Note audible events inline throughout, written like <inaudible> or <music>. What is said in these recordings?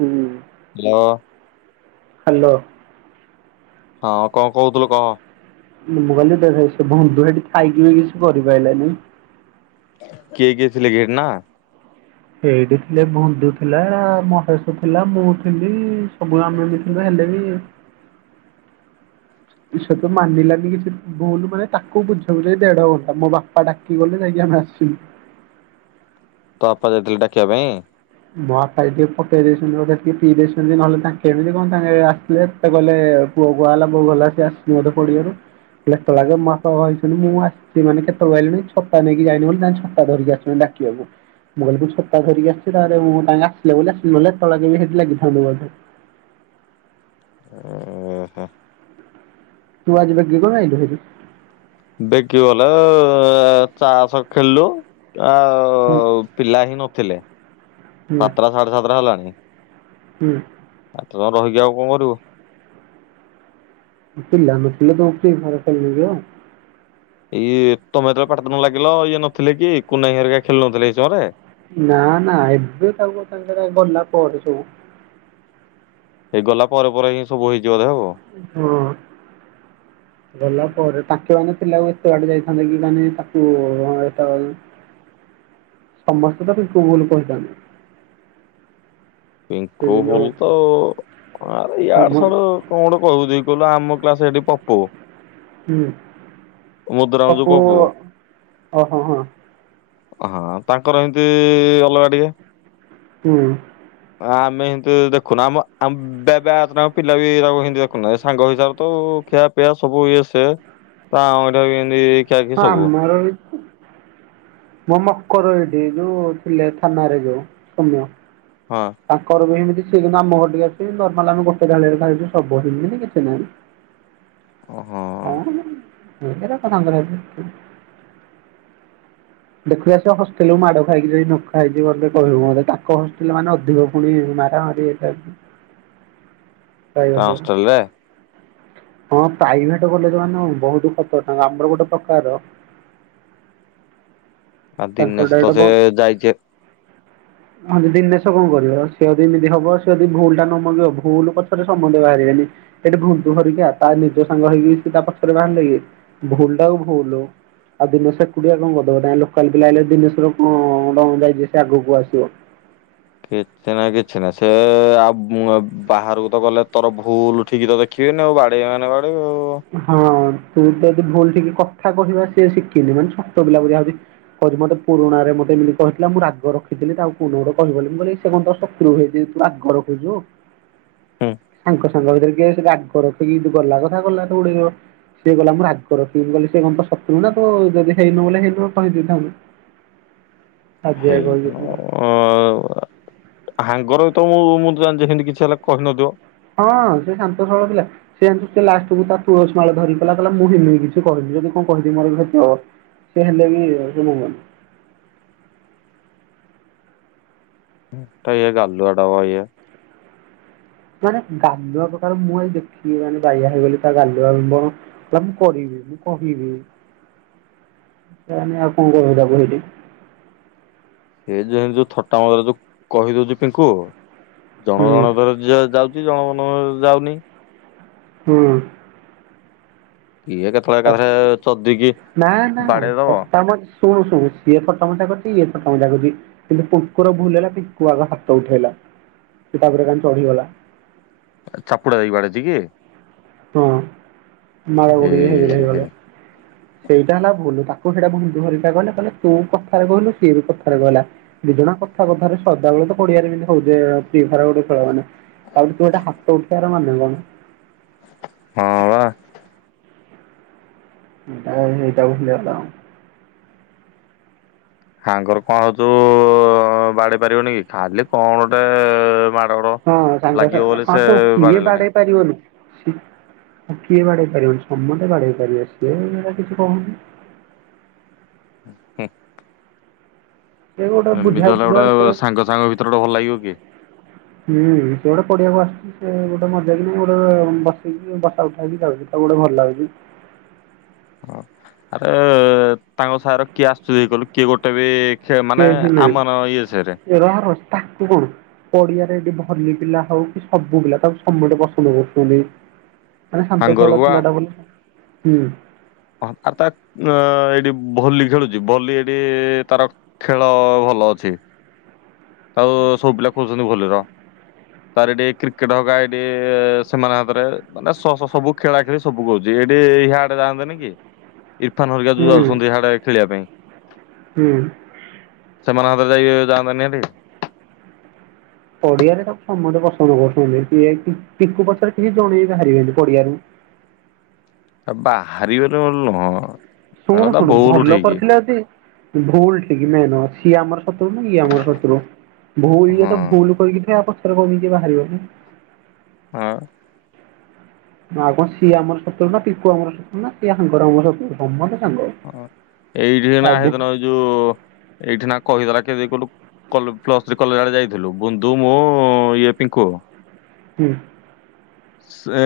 ହୁଁ। Hello. Hello. ହଁ କଣ କହୁଥିଲୁ କହ? ମୁଁ କହିଲି ଦେଖେ ସେ ବନ୍ଧୁ ସେଇଠି ଥାଇକି ବି କିଛି କରିପାଇଲାନି। କିଏ କିଏ ଥିଲେ <unintelligible> ନା? ସେଇଠି ଥିଲେ ବନ୍ଧୁ ଥିଲା, ମହେଶ ଥିଲା, ମୁଁ ଥିଲି ସବୁ ଆମେ ମି କିନ୍ତୁ ହେଲେବି <unintelligible> ସେତ ମାନିଲାନି କିଛି ଭୁଲ ମାନେ ତାକୁ ବୁଝଉ ଯେ ଦେଢଘଣ୍ଟା। ମୋ ବା ପା ଡାକି କି ଗଲେ ଯାଇକି ଆମେ ଆସିଲୁ। ତୋ ବାପା ଯାଇଥିଲେ ଡାକିବା ପାଇଁ? ମୋ ବାପା ଆଜି ଟିକେ ପକେଇ ଦେଇଛନ୍ତି ବୋଧେ ଟିକେ ପିଇ ଦେଇଛନ୍ତି ନହେଲେ ତାଙ୍କେ ଏମିତି କଣ <unintelligible> ଆସିଲେ। ସେ କହିଲେ ପୁଅ କୁଆଡେ ଗଲା? ବୋଉ କହିଲା ସିଏ ଆସିିନି ବୋଧେ ପଡିଆରୁ। କହିଲେ ଏତେବେଳ ଯାକେ ମୋ ବାପା <unintelligible> ମୁଁ ଆସିଛି ମାନେ କେତବେଳୁ ଆଇଲିଣି। ଛତା ନେଇକି ଯାଇନି ବୋଲି ତାଙ୍କେ ଛତା ଧରିକି ଆସିଛନ୍ତି ଡ଼ା କିଆକୁ। ମୁଁ କହିଲି ତୁ ଛତା ଧରିକି ଆସ୍ ସେଠାରେ ମୁଁ ତାଙ୍କେ ଆସିଲେ ବୋଲି ଆସିଲି ନହେଲେ ଏତେବେଳ ଯାକେ ବି ସେଇଠି ଲାଗିଥାନ୍ତି ବୋଧେ। ଉଁ ତୁ ଆଜି ବେଗି କଣ ଆଇଲୁ ଭାରି? ବେଗି ବୋଲେ ଏଁ ଚାଷ୍ ଖେଳିଲୁ ଆଃ ହୁଁ। ପିଲା ହିଁ ନଥିଲେ ହୁଁ ସାତଟା ସାଢେ ସାତଟା ହେଲାଣି। ହୁଁ। ଏତେ ସମୟ ରହିକି ଆଉ କଣ କରିବୁ? ପିଲା ନଥିଲେ ତମେ କି ଖେଳ ଖେଳିବ କି ଆଉ। ଇଏ ତମେ ଯେତବେଳେ ପାଟି ତୁଣ୍ଡ ଲାଗିଲ ଇଏ ନଥିଲେ କି କୁନାଭାଇ ହେରିକା ଖେଳୁନଥିଲେ ହେଇ ସମୟରେ? ନା ନା ଏବେ ତାକୁ ତାଙ୍କର ଗଲା ପରେ ସବୁ ଏଇ ଗଲା ପରେ ପରେ ହିଁ ସବୁ ହେଇଚି ବୋଧେ ଆଉ। ହଁ। ଗଲା ପରେ ତାଙ୍କେ ମାନେ ପିଲାକୁ ଏତେ ବାଟ ଯାଇଥାନ୍ତେ କି ମାନେ ତାକୁ ଅଁ ଏତେବେଳ ଯାଏ। <unintelligible> ସମସ୍ତେ ତ ପିଙ୍କୁକୁ ଭୁଲ୍ କହୁଛନ୍ତି। ସେ ପିଙ୍କୁ ଯୋଉ ଭୁଲ୍ ତ ଆରେ ସମ ୟାର ସଳ କଣ ଗୋଟେ କହିବୁ ଦେଖି କହିଲୁ ଆମ କ୍ଲାସ ହେଠି ପପୁ ହୁଁ ମୁଦୁରାମ ଯୋଉ ପପୁ ଓହୋ ହଁ। ହଁ ତାଙ୍କର ଏମତି ଅଲଗା ଟିକେ ହୁଁ। ଆମେ ହେମିତି ଦେଖୁନୁ ଆମ ଆମେ ବ୍ୟା ବ୍ୟାଚ୍ ଟାଙ୍କ ପିଲା ବି ତାଙ୍କୁ ହେମିତି ଦେଖୁନାହ। ଏ ସାଙ୍ଗ ହିସାବରେ ତ ଖିଆ ପ୍ରାୟ ସବୁ ଇଏ ସେ ତା ଅଇଁଠା ଏମତି ହଁ ଆମର ବି ମୋ ମକର ଏଇଠି। ଯୋଉ ଥିଲେ ଥାନାରେ ଯୋଉ ସୋମ୍ୟ। ହଁ। ତାଙ୍କର ବି ଏମିତି। ସିଏ କିନ୍ତୁ ଆମ ଘର ଠିକି ଆସିବେ ନର୍ମାଲ ଆମେ ଗୋଟେ ଥାଳିରେ ଖାଇଛୁ ସବୁ ହେମିତି କିଛି ନାଇଁ ଓହୋ। କଣ ହେରା ସାଙ୍ଗରେ <unintelligible> ଦେଖିବ ସେ ହଷ୍ଟେଲ୍ ରୁ ମାଡ ଖାଇକି ଯଦି ନ ଖାଇଚି ମୋତେ କହିବ ମୋତେ ତାଙ୍କ ହଷ୍ଟେଲ ମାନେ ଅଧିକ ପୁଣି ମାରାମାରି ହେଇଥା <unintelligible> ପାଇଭେଟରେ ହଷ୍ଟେଲରେ ହଁ ପ୍ରାଇଭେଟ କଲେଜ ମାନେ ବହୁତ ଖର୍ଚ୍ଚ ତା ଆମର ଗୋଟେ ପ୍ରକାର ଆଉ ତାଙ୍କର ଦିନେଶ ତ ଡ଼ାଇରେକ୍ଟ ସେ ବନ୍ଦ <unintelligible> ହଁ ଦିନେଶ କଣ କରିବ। ସେ ଯଦି ଏମିତି ହବ ସେ ଯଦି ଭୁଲ ଟା ନ ମାଗିବ, ଭୁଲ ପଛରେ ସମସ୍ତେ ବାହାରିବେନି। ସେଠି ଭୁଲ ତୁ ଧରିକିଆ, ତା ନିଜ ସାଙ୍ଗ ହେଇକି ସେ ତା ପଛରେ ବାହାରିଲେ କି? ଭୁଲ ଟା ଭୁଲ। ଆଉ ଦିନେଶ ସେ ଏକୁଟିଆ କଣ କରିଦବ। ତାଙ୍କ ଲୋକାଲ ପିଲା ଆଇଲେ ଦିନେଶର କଣ ଯାଇଛି ସେ ଆଗକୁ ଆସିବ କିଛି ନାହିଁ କିଛି ନାହିଁ। ସେ ଆଉ ମୁଁ ଏ ବାହାରକୁ ତ ଗଲେ ତୋର ଭୁଲ ଠିକ ତ ଦେଖିବେନି ଆଉ ବାଡେଇବେ ମାନେ ବାଡେଇବେ ଆଉ। ହଁ, ତୁ ତ ଯଦି ଭୁଲ ଠିକ କଥା କହିବା ସିଏ ଶିଖିନି ମାନେ ଛୋଟ ପିଲା ପରିକା ହୋଉଛି କହୁଚି ମତେ ପୁରୁଣାରେ ମତେ ଏମିତି କହିଥିଲା ମୁଁ ରାଗ ରଖିଥିଲି ତାକୁ କୋଉଦିନ ଗୋଟେ କହିବିବୋଲି। ମୁଁ କହିଲି ସେ କଣ ତୋ ସତ୍ ତ୍ରୁ ହେଇଚି ଯେ ତୁ ରାଗ ରଖୁଛୁ? <inaudible> ହୁଁ ସାଙ୍ଗ ସାଙ୍ଗ ଭିତରେ କିଏ ସେ ରାଗ ରଖେ କି। ଗଲା କଥା ଗଲା ତ ଉଡେଇବ। ସିଏ କହିଲା ମୁଁ ରାଗ ରଖିକି, ମୁଁ କହିଲି ସେ କଣ ତୋ ଶତ୍ରୁ ନା ତୁ ଯଦି ହେଇନୁ ବଲେ ହେଇନୁ କହିଦେଇଥାନ୍ତୁ <inaudible> ଆଜ୍ଞା କହିକି ହେଇଦିନ ଥିଲା। ହାଙ୍ଗର ତ ମୁଁ, ମୁଁ ତ ଜାଣିଚି ହେମିତି କିଛି ହେଲା କହିନଥିଅ। ହଁ ସେ ଶାନ୍ତ ସରଳ ଥିଲା। ସେ ଜାଣିଚୁ ସେ ଲାଷ୍ଟକୁ ତା ତୁଳସି ମାଳ ଧରିକି କହିଲା କହିଲା ମୁଁ ହେମିତି କିଛି କହିନି। ଯଦି କଣ କହିଥିବି ମୋର କ୍ଷତି ହବ। ସେ ହେଇଲାଗି ସେ ମଙ୍ଗୁନି। ଏଟା ଇଏ ଗାଲୁଆଟା ମ ଇଏ। ମାନେ ଗାଲୁଆ ପ୍ରକାର। ମୁଁ ଏଇ ଦେଖି ମାନେ ବାଇଆ ହେଇଗଲି ତା ଗାଲୁ <unintelligible> କହିଲି ମୁଁ କରିବି, ମୁଁ କହିବି। ତା ମାନେ ଆଉ କଣ କହିବ ତାକୁ ହେଟି। ସେ ଯେ ଯୋଉ ଥଟା ମଜାରେ ଯୋଉ କହିଦଉଛି ପିଙ୍କୁ। ହୁଁ ଜଣ ଜଣ କର ଯେ ଯାଉଛି ଜଣଙ୍କ ମାନେକର ଯାଉନି। ହୁଁ। କିଏ କେତେବେଳେ ଏକାଥରେ ଚଦିକି ନା ନା ବାଡେଇ ଦବ। ଥଟା ମଜା ଶୁଣୁ ଶୁଣୁ ସିଏ ଥଟା ମଜା କରୁଚି। ଇଏ ଥଟା ମଜା କରୁଚି। କିନ୍ତୁ କୁକୁର ଭୁକିଲା ବେଳେ ପିକୁ ଆଗ ହାତ ଉଠେଇଲା। ସିଏ ତାଉପରେ କାହିଁକି ଚଢିଗଲା। ଚାପୁଡା ଦେଇକି ବାଡେଇଚି କି? ହଁ ନାଳ ଏ ଗଡିକି ହେଇ ହେ ହେଇଗଲା। ସେଇଟା ହେଲା ଭୁଲୁ। ତାକୁ ସେଇଟା ଭୁନ୍ଦୁ ହରିକା କହିଲେ। କହିଲେ ତୁ କଥାରେ କହିଲୁ ସିଏ ବି କଥାରେ କହିଲା। ଦିଇ ଜଣଯାକ କଥା କଥାରେ ସଦାବେଳେ ତ ପଡିଆରେ ଏମିତି ହଉଥିବେ। <unintelligible> ଗୋଟେ ଖେଳାଅନାହିଁ। ଆଉ ତୁ ଗୋଟେ ହାତ ଉଠେଇବାର ମାନେ କଣ? ହଁ ବା। ହୁଁ ହେଇଟାକୁ ଭୁଲିଗଲ। ସାଙ୍ଗର କଣ ତୁ ବାଡେଇ ପାରିବୁନିକି? ଖାଲି କଣ ଗୋଟେ ମା ହଁ ସାଙ୍ଗ ସା ହଁ କିଏ ବାଡେଇଲାନି ବାଡେଇ ପାରିବନି। ଆଉ କିଏ ବାଢେଇ ପାରିବନି ସମସ୍ତେ ବାଢେଇ ପାରିବେ। ସିଏ ହେଟା କିଛି କହୁନି। ହୁଁ। ସେ ଗୋଟେ ଏମିତି ବୁଝା ହେଲେ ସୁଝା ଗୋଟେ ସେ ସାଙ୍ଗ ସାଙ୍ଗ ଭିତରେ ଗୋଟେ ଭଲ ଲାଗିବ କି? ହୁଁ ସେ ଗୋଟେ ପଡ଼ିଆକୁ ଆ ସେ ଗୋଟେ ମଜାକ ଗୋଟେ ବସେଇକି ବସା ଉଠାକରି ଯାଉଚି। ତାକୁ ଗୋଟେ ଭଲ ଲାଗୁଛି। ହଁ ଆରେ ତାଙ୍କ ସାର କିଏ ଆସୁଚି କହିଲୁ କିଏ ଗୋଟେ ବି ସେ ମାନେ ଆମର ଇଏ ସାଇରେ। ଏ ରହ ରହ ତାକୁ କହୁ। ପଡିଆରେ ଏଠି ଭଲି ପିଲା ହଉ କି ସବୁ ପିଲା ତାକୁ ସମତେ ପସନ୍ଦ କରୁଛନ୍ତି। ମାନେ ଶାନ୍ତ ସରଳ ସାଙ୍ଗରକୁ ବା ପିଲାଟା ବୋଲି ହୁଁ। ହ ଆ ତା ଅଁ ଏଇଠି ଭଲି ଖେଳୁଛି ଭଲି ଏଠି ତାର ଖେଳ ଭଲ ଅଛି। ଆଉ ସବୁ ପିଲା କହୁଚନ୍ତି ଭଲିର। ତାର ଏଇଟି କ୍ରିକେଟ ହଗା ଏଇଟି ସେମାନ ହାତରେ ମାନେ ସ ସ ସବୁ ଖେଳା ଖେଳି ସବୁ କରୁଚି। ହେଟି ହିଆଡେ ଯାଆନ୍ତାନି କି? ଇରଫାନ ହରିିକା ଯୋଉ ହୁଁ ଯାଉଛନ୍ତି ହାଡେ ଖେଳିବା ପାଇଁ। ହୁଁ। ସେମାନଙ୍କ ହାତରେ ଯାଇ ଯାଆନ୍ତାନି ହେଟି। ପଡିଆରେ ସବୁ ସମସ୍ତେ ପସନ୍ଦ କରୁଛନ୍ତି କି ପିକୁ ପଛରେ କିଛି ଜଣେଇ ବି ବାହାରିବେନି ପଡିଆରେ। ଆଉ ବାହାରିିବାର ଲଣ ଶୁଣୁ ଶୁଣୁ ଭଲ କରିଥିଲେ ଯଦି? ଭୁଲ ଠିକ ମେ ନ ସିଏ ଆମର ଶତ୍ରୁ ନା ଇଏ ଆମର ଶତ୍ରୁ। ଭୁଲ ଇଏ ହଁ ତ ଭୁଲ କରିଛି ଆ ପଛରେ କଣ କେହି ବାହାରିବେନି? ଆଉ। ନା କଣ ସିଏ ଆମର ଶତ୍ରୁ ନାଙଙଙ ଙଞଙ। ହଁ ଏଇଠି ନା ହେଇଦିନ ଏଇ ଯୋଉ ଏଇଠି ନା କହିଦଲା କେ ଦେଇ କହିଲୁ? କଲୁରେ ପ୍ଲସ୍ ଥ୍ରୀ କଲେଜ ଆଡେ ଯାଇଥିଲୁ। ବୁନ୍ଦୁ ମୁଁ ଇଏ ପିଙ୍କୁ। ହୁ। ସେ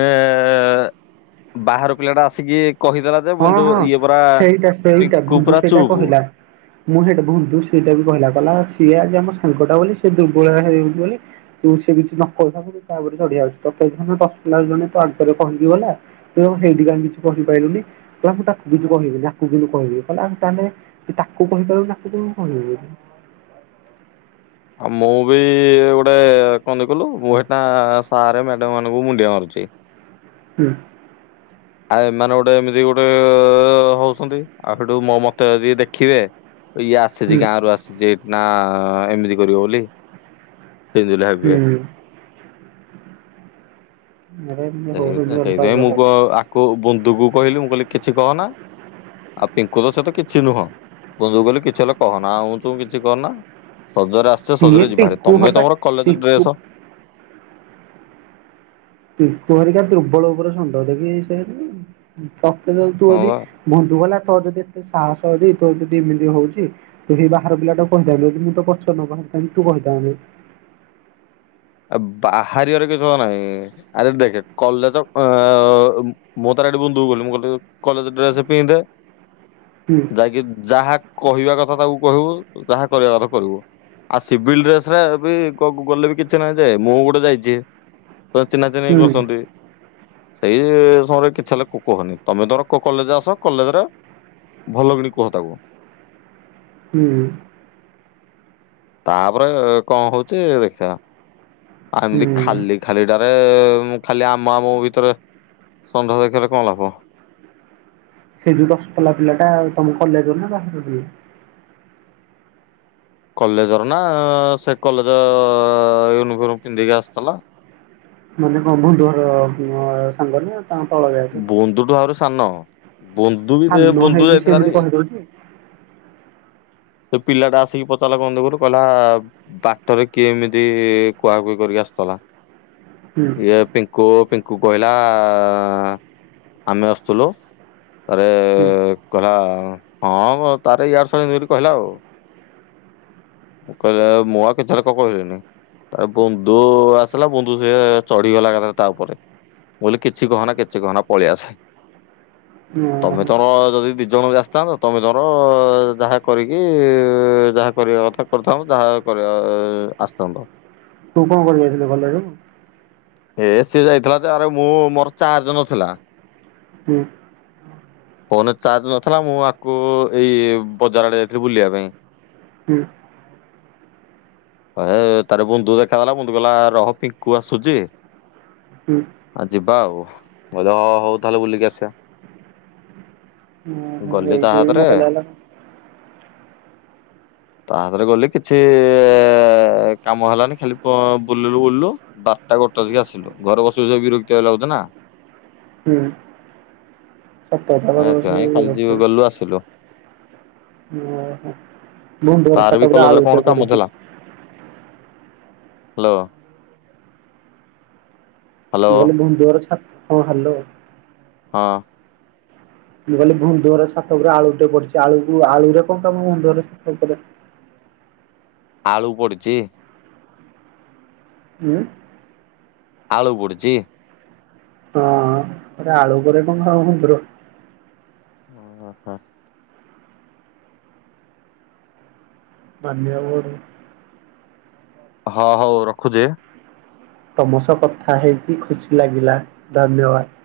ବାହାର ପିଲା ଟା ଆସିକି କହିଦେଲା। ଯେ ହଁ କିନ୍ତୁ ହଁ ଇଏ ପରା ସେଇଟା ସେଇଟା ପିଙ୍କୁ ପୁରା ଭୁନଡୁ ସେଇଟା ଚୁପ୍। କହିଲା। ମୁଁ ସେଇଟା ଭୁନ୍ଦୁ ସେଇଟା ବି କହିଲା। କହିଲା ସିଏ ଆମ ସାଙ୍ଗଟା ବୋଲି ସେ ଦୁର୍ବଳ ହେଇଯାଉଛି ବୋଲି ତୁ ସେ କିଛି ନ କହିଥାଉ କିନ୍ତୁ ତା ଉପରେ ଚଢିଆଉଚି। ତତେ ହେଇଥିନେ <unintelligible> ଜଣେ ତା ଭିତରେ କହିକିଗଲା। ତୁ ତାକୁ ହେଇଠି କାଇଁ କିଛି କହିପାଇଲୁନି। କହିଲା ମୁଁ ତାକୁ କିଛି କହିବି ନି। ଆକୁ କିନ୍ତୁ କହିବି ହେଲା ତାହେଲେ ତୁ ତାକୁ କହିପାରିବୁନି ଆକୁ କେମିତି କହିବୁ? ଆଉ ମୁଁ ବି ଗୋଟେ କଣନ୍ତି କିହିଲୁ। ମୁଁ ହେଟା ସାର ମ୍ୟାଡମ ମାନଙ୍କୁ ମୁଣ୍ଡିଆ ମାରୁଛି। ହୁଁ। ଆଉ ଏମାନେ ଗୋଟେ ଏମିତି ଗୋଟେ ହଉଛନ୍ତି ଆଉ ହେଟୁ ମ ମତେ ଅଦି ଦେଖିବେ ଇଏ ଆସିଚି ହୁଁ ଗାଁରୁ ଆସିଚି ନାଁ ଏମିତି କରିବ ବୋଲି? ସିଜୁଲି ହାବିଏ। ହୁଁ। ଆରେ ଏମିତି ସେଇ ତ ହଉଛନ୍ତି ଅଲଗା ସେଇଥିପାଇଁ ମୁଁ ପ୍ରକାର। କ ଆକୁ ବନ୍ଦୁକୁ କହିଲି ମୁଁ କହିଲି କିଛି କହନା। ଆଉ ପିଙ୍କୁ ତ ସେ ତ କିଛି ନୁହଁ ବନ୍ଦୁ କହିଲି କିଛି ହେଲେ କହନା ଆଉ ତୁ କିଛି କହନା। ସଜରେ ଆସିଚ ସିଏ ସଜରେ ଯିବାହାରି ପିଙ୍କୁ ତମେ ହକା ତମର କଲେଜରେ ପିଙ୍କୁ ଡ୍ରେସ ପିଙ୍କୁ ହରିକା ତ୍ରୁର୍ବଳ ଓପରେ ଷଣ୍ଢ ଟେକି ହେଇସାଇଲେଇଁ। ଉଁ ତତେ ଯଦି ତୁ ହଁ ଅଦି ବା ବନ୍ଧୁ କହିଲା ତୋର ଯଦି ଏତେ ସାହସ ଅଛି ତୋର ଯଦି ଏମିତି ହଉଚି ତ ସେଇ ବାହାର ପିଲାଟାକୁ କହିଥାନ୍ତି ଯଦି ମୁଁ ତୋ ପଛ ନ ବାହାରିଥାନ୍ତି ତୁ କହିଥାନ୍ତୁ। ରେ ବାହାରିିବାରେ କିଛି ଅ ନାଇଁ। ଆରେ ଦେଖେ କଲଜ ଅ ମୁଁ ତାନେ ଏଠି ବୁନ୍ଦୁକୁ କଲି ମୁଁ କଇଲି କଲେଜ ଡ୍ରେସେ ପିନ୍ଧେ। ହୁଁ। ଯାଇକି ଯାହା କହିବା କଥା ତାକୁ କହିବୁ ଯାହା କରିବା କଥା କରିବୁ। ଆ ସିଭିଲ୍ ଡ୍ରେସ୍ ରେ ବି ଗ ଗଲେ ବି କି ଛି ନାହିଁ ଯେ ମୁଁ ଗୋଟେ ଯାଇଚି ତ ଚିହ୍ନା ଚିହ୍ନି ହେଇ ହୁଁ ବସନ୍ତି। ଏଇ ସମୟରେ କିଛି ହେଲେ କୁ କୁହନି ତମେ ତମର କ କଲେଜ ଆସ କଲେଜରେ ଭଲ କିଣି କୁହ ତାକୁ। ହୁଁ। ତାପରେ କଁ ହଉଚି ଦେଖିବା ଆ ଏମିତି ହୁଁ ଖାଲି ଖାଲିଟାରେ ମୁ ଖାଲି ଆମ ଆମ ଭିତରେ ଷଣ୍ଢ ଦେଖେଇଲେ କଁ ଲାଭ? ସେଇ ଯୋଉ ଦଶପଲା ପିଲାଟା ଆଉ ତମ କଲେଜର ନାଁ ବାହାରରୁ କଲେଜର ନାଁ ସେ କଲେଜ ୟୁନିଫର୍ମ ପିନ୍ଧିକି ଆସିଥେଲା। ମାନେ କଁ ବନ୍ଧୁହର ଅ ସାଙ୍ଗ ନାଁ ତାଁ ତଳ ବ୍ୟା ବୋନ୍ଧୁଠୁ ଆହୁରି ସାନ ବନ୍ଧୁ ବି ସେ ସାନ ବୁନ୍ଦୁ ହେଇକି ସେ ଯାଇଥିଲା ଏମିତି ରେ। କହିଦଉଛି ସେ ପିଲାଟା ଆସିକି ପଚାରିଲା ବନ୍ଧୁ ଘରୁ କଲା ବାଟରେ କିଏ ଏମିତି କୁହାକୁହି କରିକି ଆସତେଲା ହୁଁ ଇଏ ପିଙ୍କୁ ପିଙ୍କୁ କହିଲା ଆମେ ଆସୁଥୁଲୁ। ତାରେ ହୁଁ କହିଲା ହଁ ମ ତାର ୟାଡ଼ୁ ସ ଏମିତି କିନି କହିଲା ଆଉ। ମୁଁ କହିବା ଆଉ ମୁଁ ଆଉ ପିଛାରେ କ କହିବିନି। ଆରେ ବନ୍ଧୁ ଆସିଲା ବନ୍ଧୁ ସିଏ ଚଢ଼ିଗଲା ଏକାଥରେ ତା ଓପରେ। ମୁଁ ଅଇଲି କିଛି କହନା କିଛି କହନା ପଳିଆସେ। ତମେ ଓହୋ। ତମର ଯଦି ଦି ଜଣ ବି ଆସିଥାନ୍ତ ତମେ ତମର ଯାହା କରିକି ଯାହା କରିବା କଥା କରିଥାନ୍ତ ଯାହା କରିବା ଆସିଥାନ୍ତ। ତୁ କଣ କରି ଯାଇଥିଲୁ କଲେଜକୁ? ଏ ସିଏ ଯାଇଥିଲା ଯେ ଆରେ ମୁଁ ମୋର ଚାର୍ଜ ନଥିଲା। ଉଁ ଫୋନ୍ ରେ ଚାର୍ଜ ନଥିଲା ମୁଁ ଆକୁ ଏଇ ବଜାର ଆଡ଼େ ଯାଇଥିଲି ବୁଲିବା ପାଇଁ। ହୁଁ। ପା ହେ ତାରେ ବନ୍ଧୁ ଦେଖାଗଲା। ବନ୍ଧୁ କହିଲା ରହ ପିଙ୍କୁ ଆସୁଚି ହୁଁ। ଆ ଯିବା ଆଉ। ମୁଁ କହିଲି ହଁ ହଉ ତାହେଲେ ବୁଲିକି ଆସିବା। ଓହୋ ଗଲି ତା ଏଇଥିପାଇଁ ହାତରେ। ମତେ ଲାଗିଲା ତା ହାତରେ ଗଲି କିଛି ଏ କାମ ହେଲାନି ଖାଲି ପ ବୁଲିଲୁ ବୁଲିଲୁ ବାରଟା ଗୋ ତହି ଆସିଲୁ ଘରେ ବସି ବସିଆ ବିରକ୍ତିଆ ଲାଗୁଚି ନା। ହୁଁ। ସତ କଥା ହେ କାଇଁ ଇଏ କାଲି ଯୋଉ ଗଲୁ ଆସିଲୁ। ମୁଁ ତାର ବର୍ଷା ବି ପାଗରେ କଲେଜରେ ଆଳୁ ଗୋଟେ କଣ କାମ ପୋଡ଼ିଚି। ଥିଲା ହ୍ୟାଲୋ। <unintelligible> ହ୍ୟାଲୋ ହଁ ହ୍ୟାଲୋ। ହଁ। ମୁଁ କହଲି ବନ୍ଧୁଘର ଛାତ ଉପରେ ଆଳୁଟେ ପଡିଛି। ଆଳୁ ଆଳୁରେ କଣ କାମ ବନ୍ଧୁଘର ଛାତ ଉପରେ? ଆଳୁ ପଡିଚି? ହୁଁ। ଆଳୁ ପଡିଚି? ହଁ ଗୋଟେ ଆଳୁ <unintelligible> ହଁ ହ। ମାନିବାକୁ ପଡ଼ିବ। ହ ହଉ ରଖୁଚି। ତମ ସହ କଥା ହେଇକି ଖୁସି ଲାଗିଲା, ଧନ୍ୟବାଦ।